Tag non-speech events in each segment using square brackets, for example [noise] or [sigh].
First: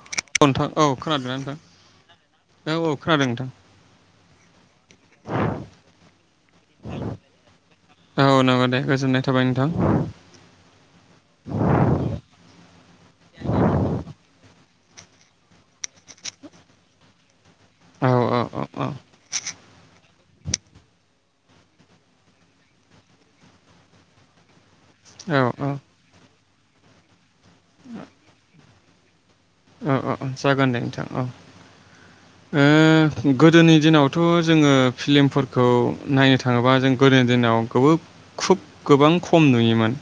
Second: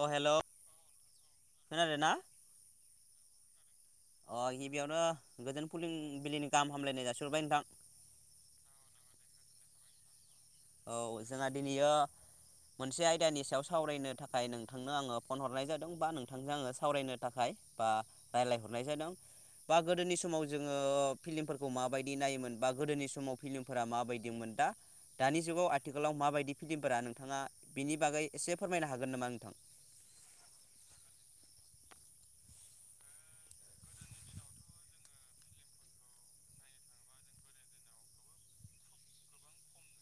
अ hello, औ नोंथां औ खोनादोंना नोंथां खोनादों ना? औ औ खोनादों नोंथां अ गिबियावनो गोजोन फुलिं बिलिनि गाहाम हामलायनाय जासिहरबाय नोंथां। औ नंगौ दे गोजोननाय थाबाय नोंथां औ जोंहा दिनैयो मोनसे आयदानि सायाव सावरायनो था खाय नोंथांनो आङो फन हरनाय जादों बा नोंथांजों आङो सावरायनो थाखाय बा औ औ औ रायजलायहरनाय औ जादों बा गोदोनि समाव जोङो फिलिमफोरखौ माबायदि नायोमोन बा गोदोनि समाव फिलिमफोरा माबायदिमोन दा औ दानि जुगाव आथिखालाव माबायदि फिल्मफोरा नोंथाङा बेनि बागै एसे फोरमायनो हागोन नामा नोंथां? अ जागोन दे नोंथां औ, ओ गोदोनि दिनावथ' जोङो फिलमफोरखौ नायनो थाङोबा जों गोदोनि दिनाव गो खुब गोबां खम नुयोमोन।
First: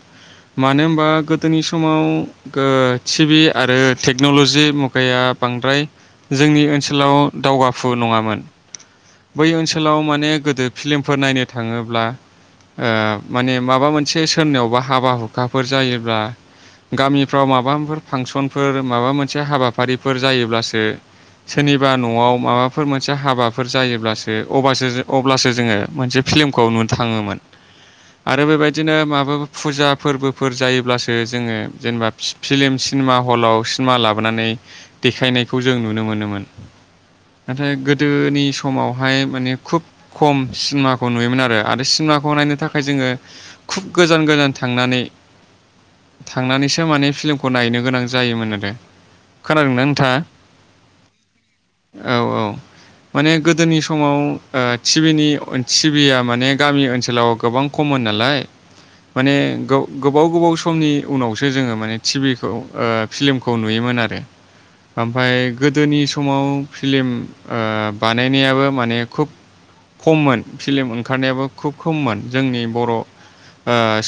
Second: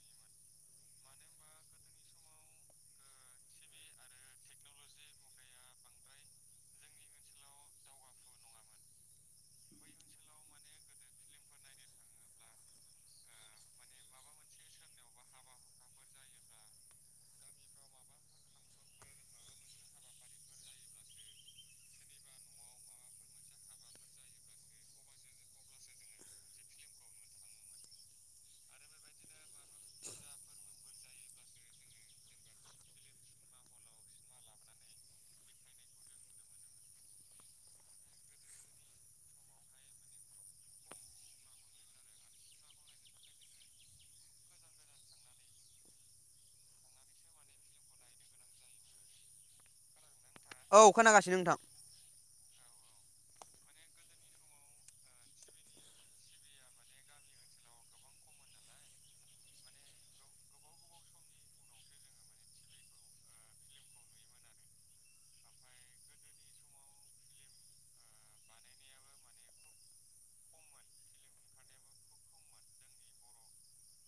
मानो होनबा गोदोनि समाव ओ टिभि आरो टेक्न'ल'जि गैया बांद्राय, जोंनि ओनसोलाव दावगाफु नङामोन। बै ओनसोलाव माने गोदो फिलमफोर नायनो थाङोब्ला ओ माने माबा मोनसे सोरनियावबा हाबा हुखाफोर जायोब्ला गामिफ्राव माबाफोर फांसनफोर माबा मोनसे हाबा फारिफोर जायोब्लासो सोरनिबा न'आव माबाफोर मोनसे हाबाफोर जायोब्लासोसो अब्लासो जो अब्लासो जोङो मोनसे फिल्मखौ नुनो थाङोमोन आरो बेबायदिनो माबा फुजा फोरबोफोर जायोब्लासो जोङो जेनोबा फि फिलिम सिनेमा हलाव सिनेमा लाबोनानै देखायनायखौ जों नुनो मोनोमोन। नाथाय गोदोनि समावहाय माने खुब खम सिनेमाखौ नुयोमोन आरो आरो सिनेमाखौ नायनो थाखाय जोङो खुब गोजान गोजान थांनानै थांनानैसो माने फिल्मखौ नायनो गोनां जायोमोन आरो। खोनादोंना नोंथाङा? औ खोनागासिनो नोंथां। औ औ माने गोदोनि समाव ओ टिभिनि टिभिया माने गामि ओनसोलाव गोबां खममोन नालाय। माने गो गोबाव गोबाव समनि उनावसो जोङो माने टिभिखौ ओ फिल्मखौ नुयोमोन आरो। ओमफाय गोदोनि समाव फिलम ओ बानायनायाबो माने खुब खममोन फिलम ओंखारनायाबो खुब खममोन जोंनि बर' ओ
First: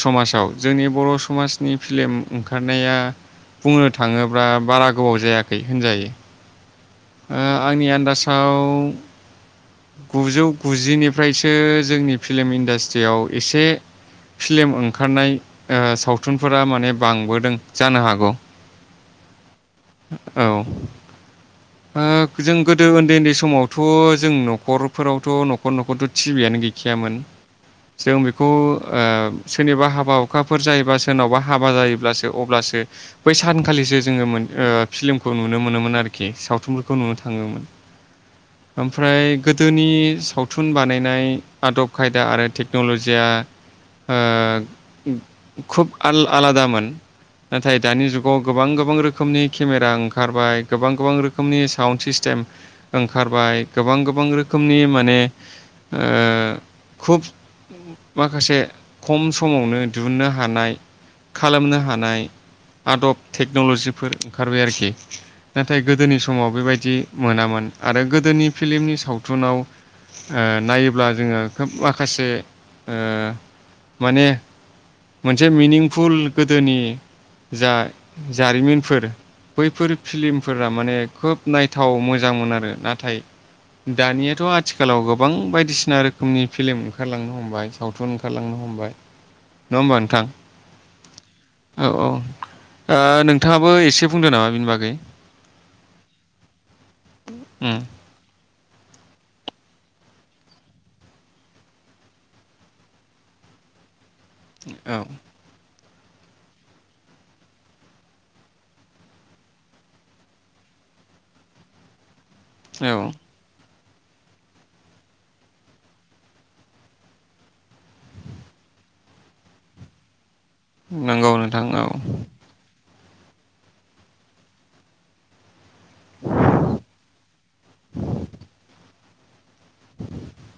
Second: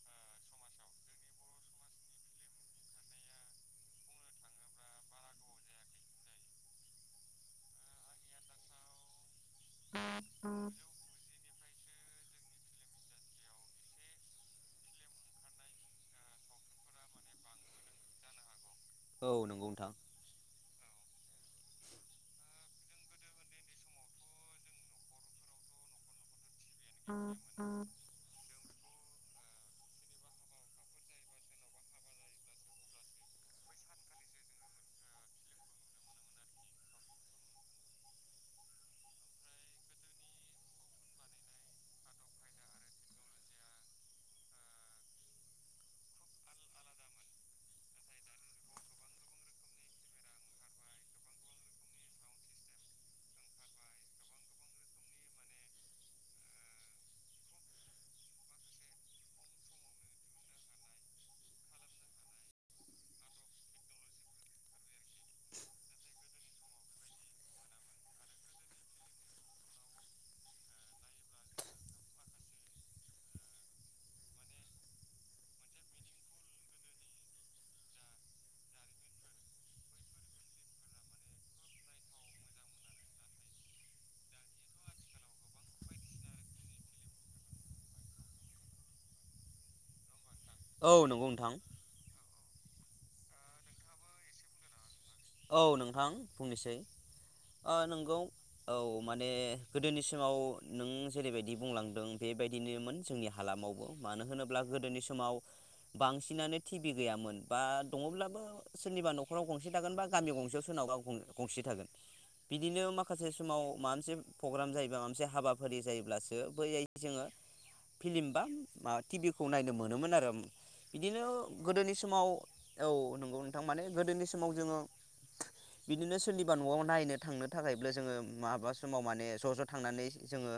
समाजाव जोंनि बर' समाजनि फिलम ओंखारनाया बुंनो थाङोब्ला बारा गोबाव जायाखै होनजायो। ओ आंनि आन्दाजाव गुजौ गुजिनिफ्रायसो जोंनि फिल्म इन्डास्ट्रियाव एसे फिल्म ओंखारनाय ओ सावथुनफोरा माने बांबोदों जानो हागौ। औ नंगौ नोंथां। औ ओ जों गोदो उन्दै उन्दै समावथ' जों न'खरफोरावथ' न'खर न'खरथ' टिभियनो गैखायामोन। जों बेखौ ओ सोरनिबा हाबा हुखाफोर जायोबा सोरनावबा हाबा जायोब्लासो अब्लासो बै सानखालिसो जोङो मोन ओ फिलिमखौ नुनो मोनोमोन आरोखि साव थुनफोरखौ नुनो थाङोमोन। ओमफ्राय गोदोनि सावथुन बानायनाय आदब खायदा आरो टेक्न'लजिया ओ खुब आल आलादामोन नाथाय दानि जुगाव गोबां गोबां रोखोमनि केमेरा ओंखारबाय गोबां गोबां रो खोमनि सावन सिस्टेम ओंखारबाय, गोबां गोबां रोखोमनि माने ओ खुब माखासे खम समावनो दिहुननो हानाय खालामनो हानाय आदब टेक्नलजिफोर ओंखारबाय आरोखि। नाथाय गोदोनि स माव बेबायदि मोनामोन आरो गोदोनि फिलमनि सावथुनाव ओ नायोब्ला जोङो खोब माखासे ओ माने मोनसे मिनिंफुल गोदोनि जा जारिमिनफोर बैफोर फिलिमफोरा माने खोब नायथाव मोजांमोन आरो नाथाय दानियाथ' आथिखालाव गोबां बायदिसिना रोखोमनि फिलिम ओंखारलांनो हमबाय सावथुन ओंखारलांनो हमबाय नङा होमबा नोंथां? औ नंगौ नोंथां। औ औ नोंथाङाबो एसे बुंदो नामा बिनि बागै औ नों थां आं बुंनिसै आ उम नोंगौ औ माने गोदोनिसिमाव नों जेरैबायदि बुंलांदों बेबायदिनोमोन जोंनि हालामावबो। मानो होनोब्ला गोदोनि समाव बांसिनानो टिभि गैयामोन बा दङब्लाबो सोरनिबा न'खराव गंसे थागोन बा गामियाव गंसेयाव सोनावबा आं गंसे थागोन। बिदिनो औ माखासे समाव मा मोनसे प्रग्राम जायोबा मोनसे हाबाफारि जायोब्लासो बै जोङो फिलिम बा माबा टिभि खौ नायनो मोनोमोन आरो बिदिनो नंगौ नोंथां औ गोदोनि समाव औ नंगौ नोंथां माने गोदोनि समाव जोङो बिदिनो सोरनिबा न'आव नायनो थांनो थाखायब्ला जोङो माबा समाव माने माने ज' ज' थांनानै जोङो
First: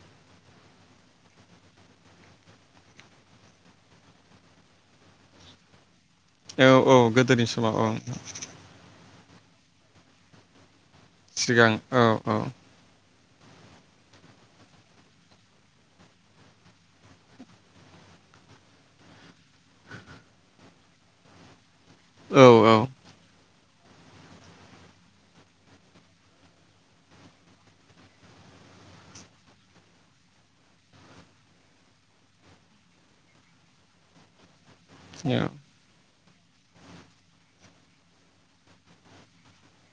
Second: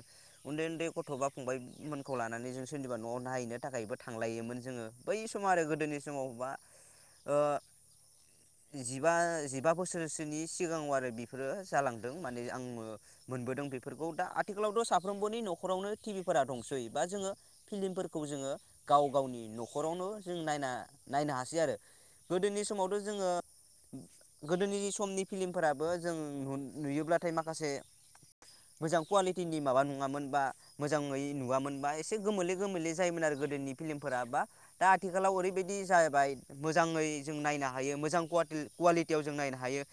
उन्दै उन्दै गथ' बा फंबायमोनखौ लानानै जों सोरनिबा न'आव नायहैनो थाखायबो थांलायोमोन जोङो बै समाव आरो गोदोनि समाव बा औ औ ओ गोदोनि समाव औ जिबा जिबा बोसोरसोनि सिगाङाव आरो ओमफ्राय बेफोरो सिगां औ जालांदों औ माने आंबो मोनबोदों बेफोरखौ दा आथिखालावथ' साफ्रोमबोनि न'खरावनो टिभिफोरा दंसै बा जोङो फिलिमफोरखौ जोङो गाव गावनि न'खरावनो जों नायना नायनो हासै आरो। औ गोदोनि समावथ' जोङो गोदोनि समनि फिलिमफोराबो जों नुयोब्लाथाय माखासे मोजां कुवालिटिनि माबा नङामोन बा मोजाङै नुवामोन बा एसे गोमोले गोमोले जायोमोन आरो गोदोनि फिलिमफोरा बा दा आथिखालाव ओरैबायदि जाहैबाय मोजाङै जों नायनो हायो मोजां कुवालिटि कुवालिटियाव जों नायनो हायो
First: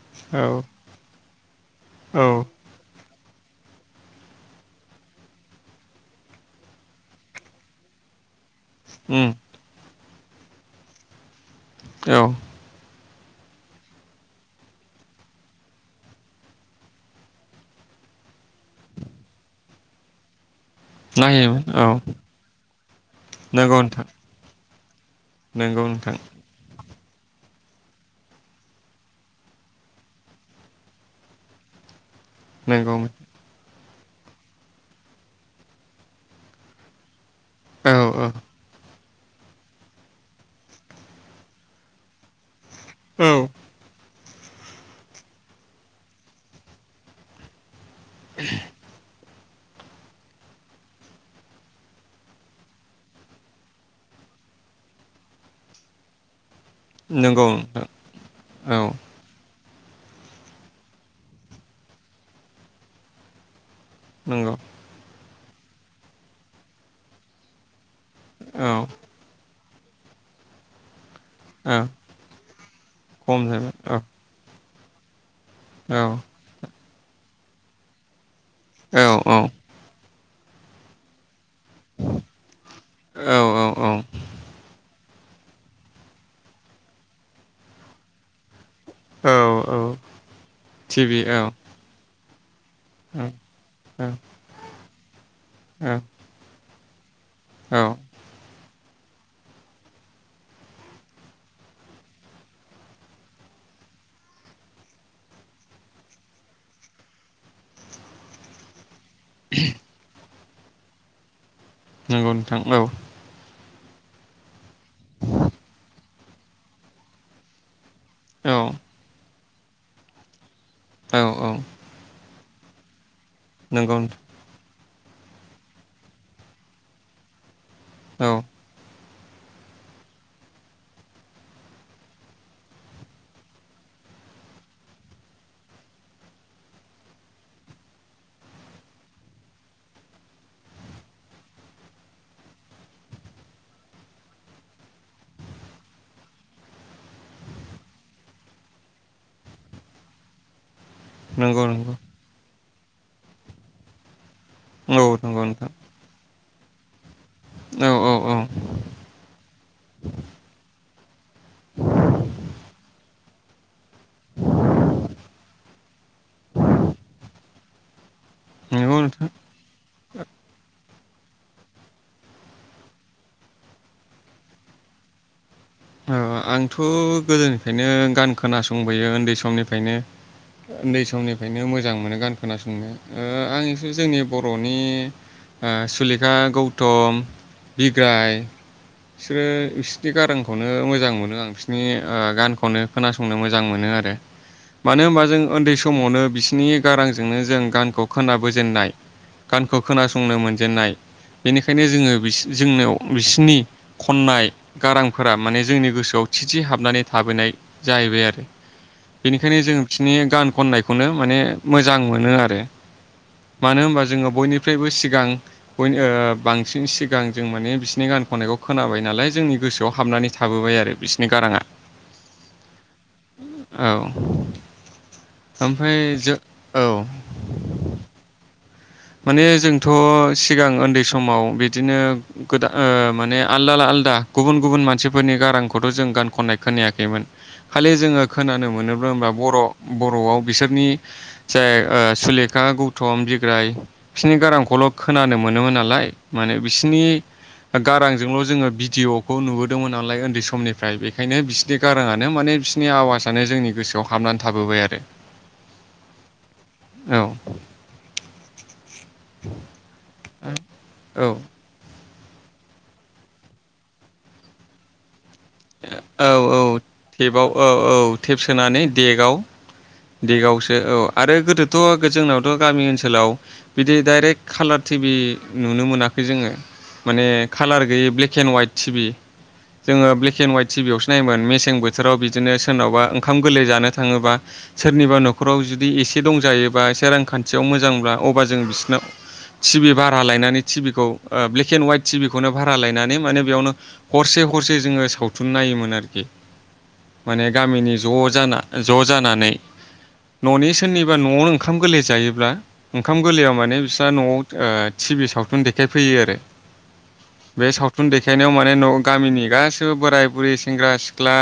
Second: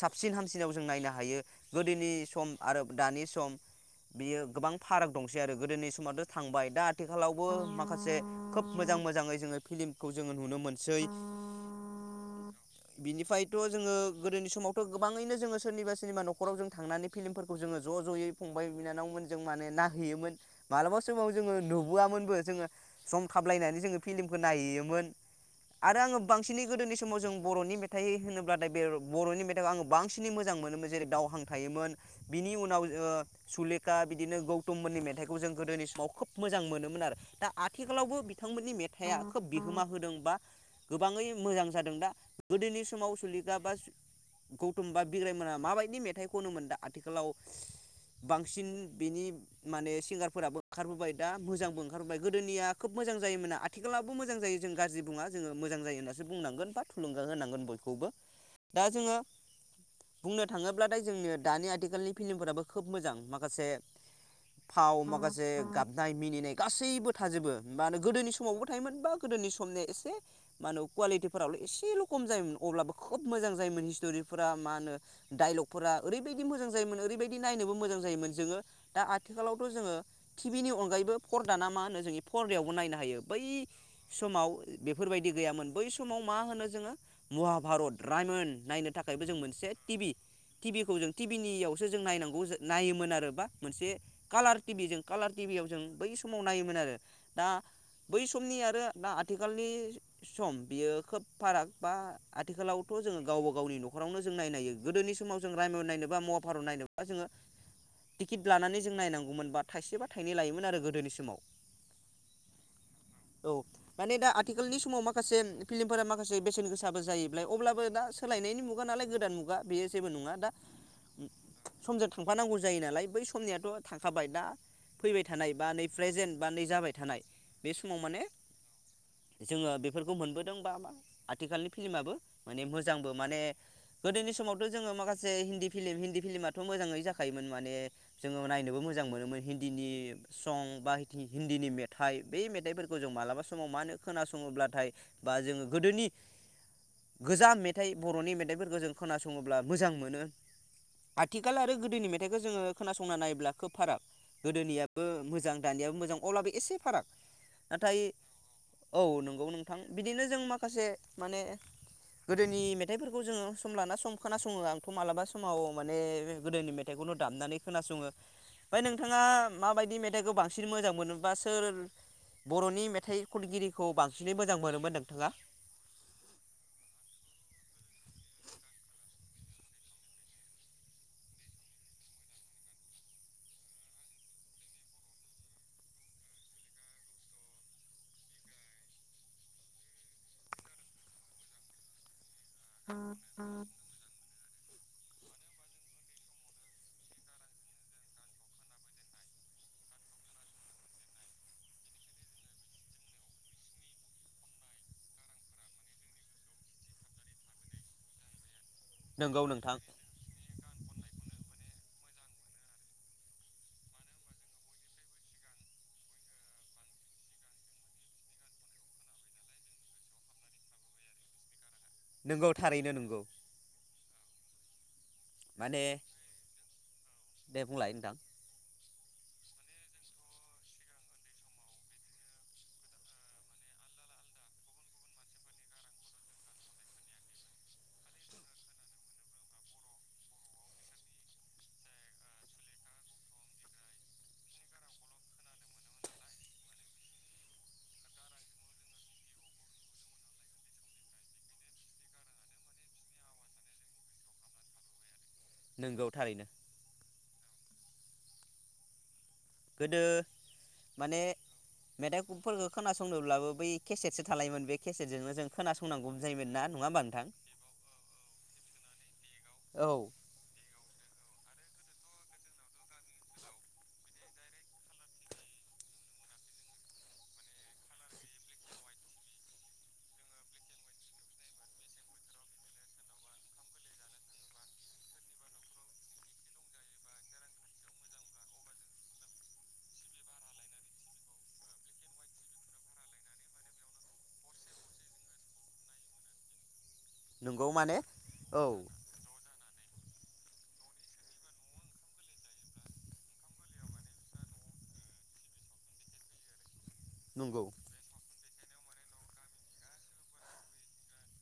साबसिन औ हामसिनाव जों नायनो हायो। गोदोनि औ सम आरो दानि सम बियो गोबां फाराग दंसै आरो गोदोनि समावथ' थांबाय दा आथिखालावबो माखासे खोब मोजां उम मोजाङै जोङो फिल्मि खौ जोङो नुनो मोनसै। औ। बिनिफ्रायथ' जोङो गोदोनि समावथ' गोबाङैनो जोङो सोरनिबा सोरनिबा न'खराव जों थांनानै फिल्मफोरखौ जोङो ज' ज'यै फंबाय बिनानावमोन जों माने नाहैयोमोन। मालाबा समाव जोङो नायोमोन औ नुबोआमोनबो जोङो सम थाबलायनानै नंगौ जोङो नोंथां फिलिमखौ नाहैयोमोन मोन। नंगौ आरो नोंथां आङो बांसिनै गोदोनि समाव जों बर'नि मेथ मेथाइ होनोब्लाथाय बे बर'नि मेथाइखौ आङो बांसिनै मोजां मोनोमोन जेरै दावहां थायोमोन। बिनि उनाव नंगौ सुले खा बिदिनो गौथममोननि मेथाइखौ जों गोदोनि समाव खोब मोजां मोनोमोन आरो दा औ आथिखालावबो औ बिथांमोननि मे हे आंखो बिहोमा होदों बा गोबाङै मोजां जादों दा [unintelligible] गोदोनि समाव औ सुलिका सु गौथुम बा बिग्रायमोना माबायदि मेथाइ खनो मोन दा आथिखालाव बांसिन बिनि माने सिंगारफोराबो ओंखारबोबाय दा मोजांबो ओंखारबोबाय गोदोनिया खोब मोजां जायोमोना आथिखालावबो मोजां जायो जों गाज्रि बुंङा जोंङो मोजां जायो होननासो बुंनांगोन बाट ओ नंगौ नोंथां होनांगोन औ दा जोङो बुंनो थाङोब्लाथाय जोंनि दानि आथिखालनि फिल्मफोराबो खोब मोजां माखासे नंगौ फाव माखा जे गाबनाय मिनिनाय गासैबो थाजोबो मा होनो गोदोनि समावबो औ थायोमोन बा गोदोनि सम खननाया एसे मान कुवालिटिफोरावलाय औ एसेल' खम जायोमोन अब्लाबो खोब खम मोजां जायोमोन जाबाय हिस्ट'रिफोरा माानो दडाइलगफोरा औ ओरैबायदि मोजां जायोमोन ओरैबायदि नायनोबो मोजां जायोमोन जोंङो औ दा औ आथिखालावथ' जोंङो टिभिनि अनगायैबो फरदाना मा होनो जोंनि फरदायावबो नायनो हायो बै औ समाव बे बेफोरबायदि गैयामोन बै समाव मा होनो जोंङो महाभारत रायमोन नायनो थाखायबो औ जों मोनसे औ टिबि टिबि खौ जों टिभि टि औ बिनियावसो जों नायनांगौ। बुज नायोमोन औ आरो बा मोनसे औ कालार टिभि जों कालार टिभियाव जों औ बै समाव नायोमोन आरो। दा औ बै समनि आरो दा आथिखालनि सम बियो खोब फाराग बा आथिखालावथ' जोंङो गावबा गावनि न'खरावनो जों नायनाय हायो गोदोनि समाव जों रायमन नायनोबा मवाभारत नायनोबा जोंङो टिकेट लानानै जों नायनांगौमोनबा थाइसेब थाइन लायोमोन। आरो गोदोनि समाव नंगौ नोंथां औ माने दा आथिखालनि समाव माखासे फिल्मफोरा माखासे बेसेन गोसाबो जाहायोबाय अब्लाबो ना औ सोलायनायनि मुगा नालाय गोदान मुगा बेयो जेबो नंङा दा औ औ समजों थां फानांगौ जायो नालाय बै से समनियाथ' नंगौ थांखाबाय दा फैबाय थानाय बा नै प्रेजेन्ट बा नै जाबाय थानाय बे समाव माने नोंथां औ जोङो बेफोरखौ मोनबोदों बा मा आथिखालनि फिल्माबो माने मोजांबो माने गोदोनि समावथ' जोंङो माखासे हिन्दी फिल्म हिन्दी फिल्माथ' मोजांङै जाखायोमोन माने जोंङो नायनोबो मोजां मोनोमोन हिन्दीनि सं बा हिन्दीनि मेथाइ बै मेथाइफोरखौ जों मालाबा समाव मा होनो खोनासंङोब्लाथाय बा जोंङो गोदोनि गोजाम मेथाइ बर'नि मेथाइफोरखौ जों खोनासंङोब्ला मोजां मोनो। आथिखाल नंगौ आरो नंगौ गोदोनि मेथाइखौ जोंङो खोनासंना नायोब्ला खोब फाराग औ गोदोनियाबो नंगौ मोजां नोंथां दानियाबो मोजां अब्ला बै एसे फाराग औ नाथाय औ औ औ नंगौ नोंथां बिदिनो जों माखासे माने गोदोनि मेथाइ खौ जोंङो सम लाना सम खोनासंङो आंथ' मालाबा समाव माने गोदोनि मेथाइखौनो दामनानै खोनासंङो। ओमफाय नंगौ नोंथांङा नोंथां माबायदि मेथाइखौ बांसिन मोजां मोनो बा सोर बर'नि मेथाइ खनगिरिखौ बांसिनै मोजां मोनोमोन नोंथांङा ओ ओ आंथ' गोदोनिफ्रायनो गान खोनासंबोयो उन्दै समनिफायनो उन्दै समनिफायनो मोजां मोनो गान खोनासंनो आं एसे जोंनि बर'नि ओ सुलेखा गौतम बिग्राय बिसोरो बिसोरनि गारां खौनो मोजां मोनो आं बिसोरनि गान खौनो खोनासंनो मोजां मोनो आरो। मानो होनबा जों उन्दै समावनो बिसोनि गारांजोंनो जों गानखौ खोनाबोजेननाय गानखौ खोनासंनो मोनजेननाय बेनिखायनो जोंङो बिसो जोंनाव बिसोनि खननाय गारां फोरा माने जोंनि गोसोआव थि थि हाबनानै थाबोनाय जाहैबाय आरो नंगौ बेनिखायनो जों नोंथां बिसोनि गान खननायखौनो माने मोजां मोनो आरो मानो होनबा जोंङो बयनिफ्रायबो सिगां बयनि ओ बांसिन सिगां जों माने बिसोनि गान खननायखौ खोनाबाय नालाय जोंनि गोसोआव हाबनानै थाबोबाय आरो बिसोनि गारांङा नोंगौ थारैनो नोंगौ ओमफाय जो औ दे बुंलाय नोंथां माने जोंथ' सिगां उन्दै समाव बिदिनो गोदा ओ माने आलदा आलदा गुबुन गुबुन मानसिफोरनि गारांखौथ' जों गान खननाय खोनायाखैमोन खालि जोंङो खोनानो मोनोबा होनबा बर' बर'आव बिसोरनि जाय सुलेखा गौथम बिग्राय बिसोनि गारांखौल' खोनानो मोनोमोन नालाय माने बिसोनि गारांजोंल' जोंङो भिडिय'खौ नुबोदोंमोन नालाय उन्दै समनिफ्राय बेखायनो बिसोनि गारांङानो माने बिसोनि आवाजानो जोंनि गोसोआव हाबनानै थाबोबाय आरो नोंगौ थारैनो औ गोदो माने औ मेथाइफोरखौ खोनासंदोंब्लाबो बै केसेटसो थालायोमोन बे केसेटजोंनो जों खोनासंनांगौ जायोमोन औ-औ ना नङा होमबा नोंथां? टेपाव औ-औ टेब सोनानै डेगआव औ डेगावसो औ आरो गोदो थ' जोंनावथ' गामि ओनसोलाव बिदि दाइरेक्ट खाालार टिभि नुनो मोनाखै जोङो माने खालार गैयि ब्लेक एन्ड हवाइट टिभि जोङो ब्लेक एन्ड हाइट टिभियावसो नायोमोन मेसें बोथोराव बिदिनो सोरनावबा ओंखाम गोरलै जानो थाङोबा सोरनिबा न'खराव जुदि एसे दंजायोबा एसे रांखान्थियाव मोजांब्ला अब्ला जों बिसोरनाव टिभि भारा लायनानै टिभि खौ ब्लेक एन्ड हवाइट टिभि खौनो भारा लायनानै माने बेयावनो हरसे हरसे जोङो सावथुन नायोमोन आरोखि माने गामिनि ज' जाना औ ज' जानानै न'नि सोरनिबा न'आवनो ओंखाम गोरलै जायोब्ला ओंखाम गोरलैयाव माने बिस्रा न'आव टिभि सावथुन देखायफैयो आरो नंगौ। बे सावथुन देखायनायाव माने माने गामिनि गासैबो बोराय बुरै सेंग्रा सिख्ला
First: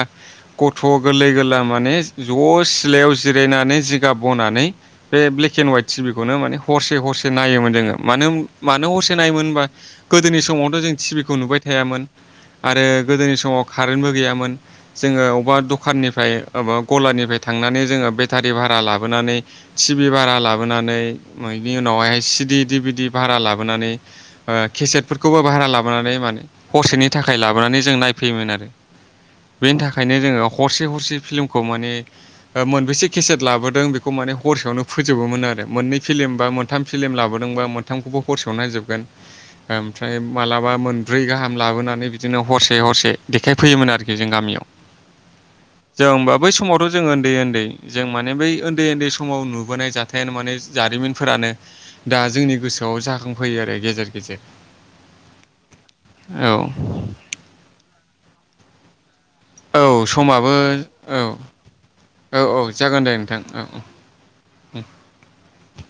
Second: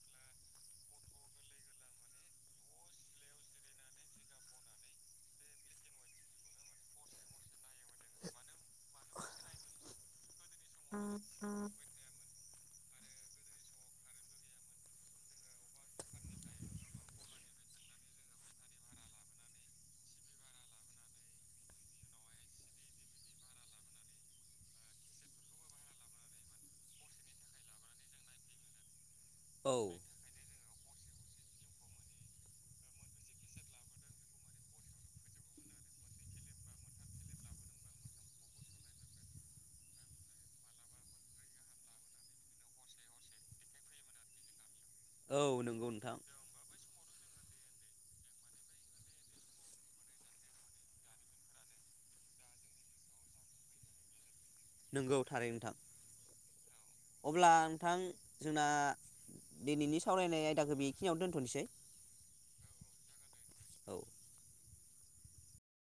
गथ' गोरलै गोरला माने ज' सिलायाव जिरायनानै जिगाब बनानै बे ब्लेक एन्ड हवाइट टिभिखौनो माने हरसे हरसे नायोमोन जोङो मानो मानो हरसे नायोमोन होनबा गोदोनि समावथ' जों टिभिखौ नुबाय थायामोन आरो गोदोनि समाव कारेन्टबो गैयामोन जोङो अबा दखाननिफ्राय अबा गलानिफ्राय थांनानै जोङो बेटारि भारा लाबोनानै तिबि भारा लाबोनानै बिनि उनावहायहाय सिडि डि बिदि भारा लाबोनानै केसेटफोरखौबो भारा लाबोनानै माने हरसेनि थाखाय लाबोनानै जों नायफैयोमोन आरो औ बेनि थाखायनो जोङो हरसे हरसे फिल्मखौ माने मोनबेसे केसेट लाबोदों बेखौ माने हरसेयावनो फोजोबोमोन आरो मोननै फिलिम बा मोनथाम फिलिम लाबोदोंबा मोनथामखौबो हरसेयावनो नायजोबगोन ओमफ्राय मालाबा मोनब्रै गाहाम लाबोनानै बिदिनो हरसे हरसे देखायफैयोमोन आरोखि जों गामियाव औ नंगौ जों नोंथां होनबा बै समावथ' जों उन्दै उन्दै जों माने बै उन्दै उन्दै समाव नुबोनाय जाथायानो माने जारिमिनफोरानो दा जोंनि गोसोआव जाखांफैयो आरो गेजेर गेजेर नंगौ थारैनो नोंथां औ अब्ला नोंथां जोंना औ दिनैनि सावरायनाय समाबो आयदाखौ बेखिनियावनो दोनथ'नोसै औ-औ-औ जागोन दे नोंथां औ-औ औ। [inaudible]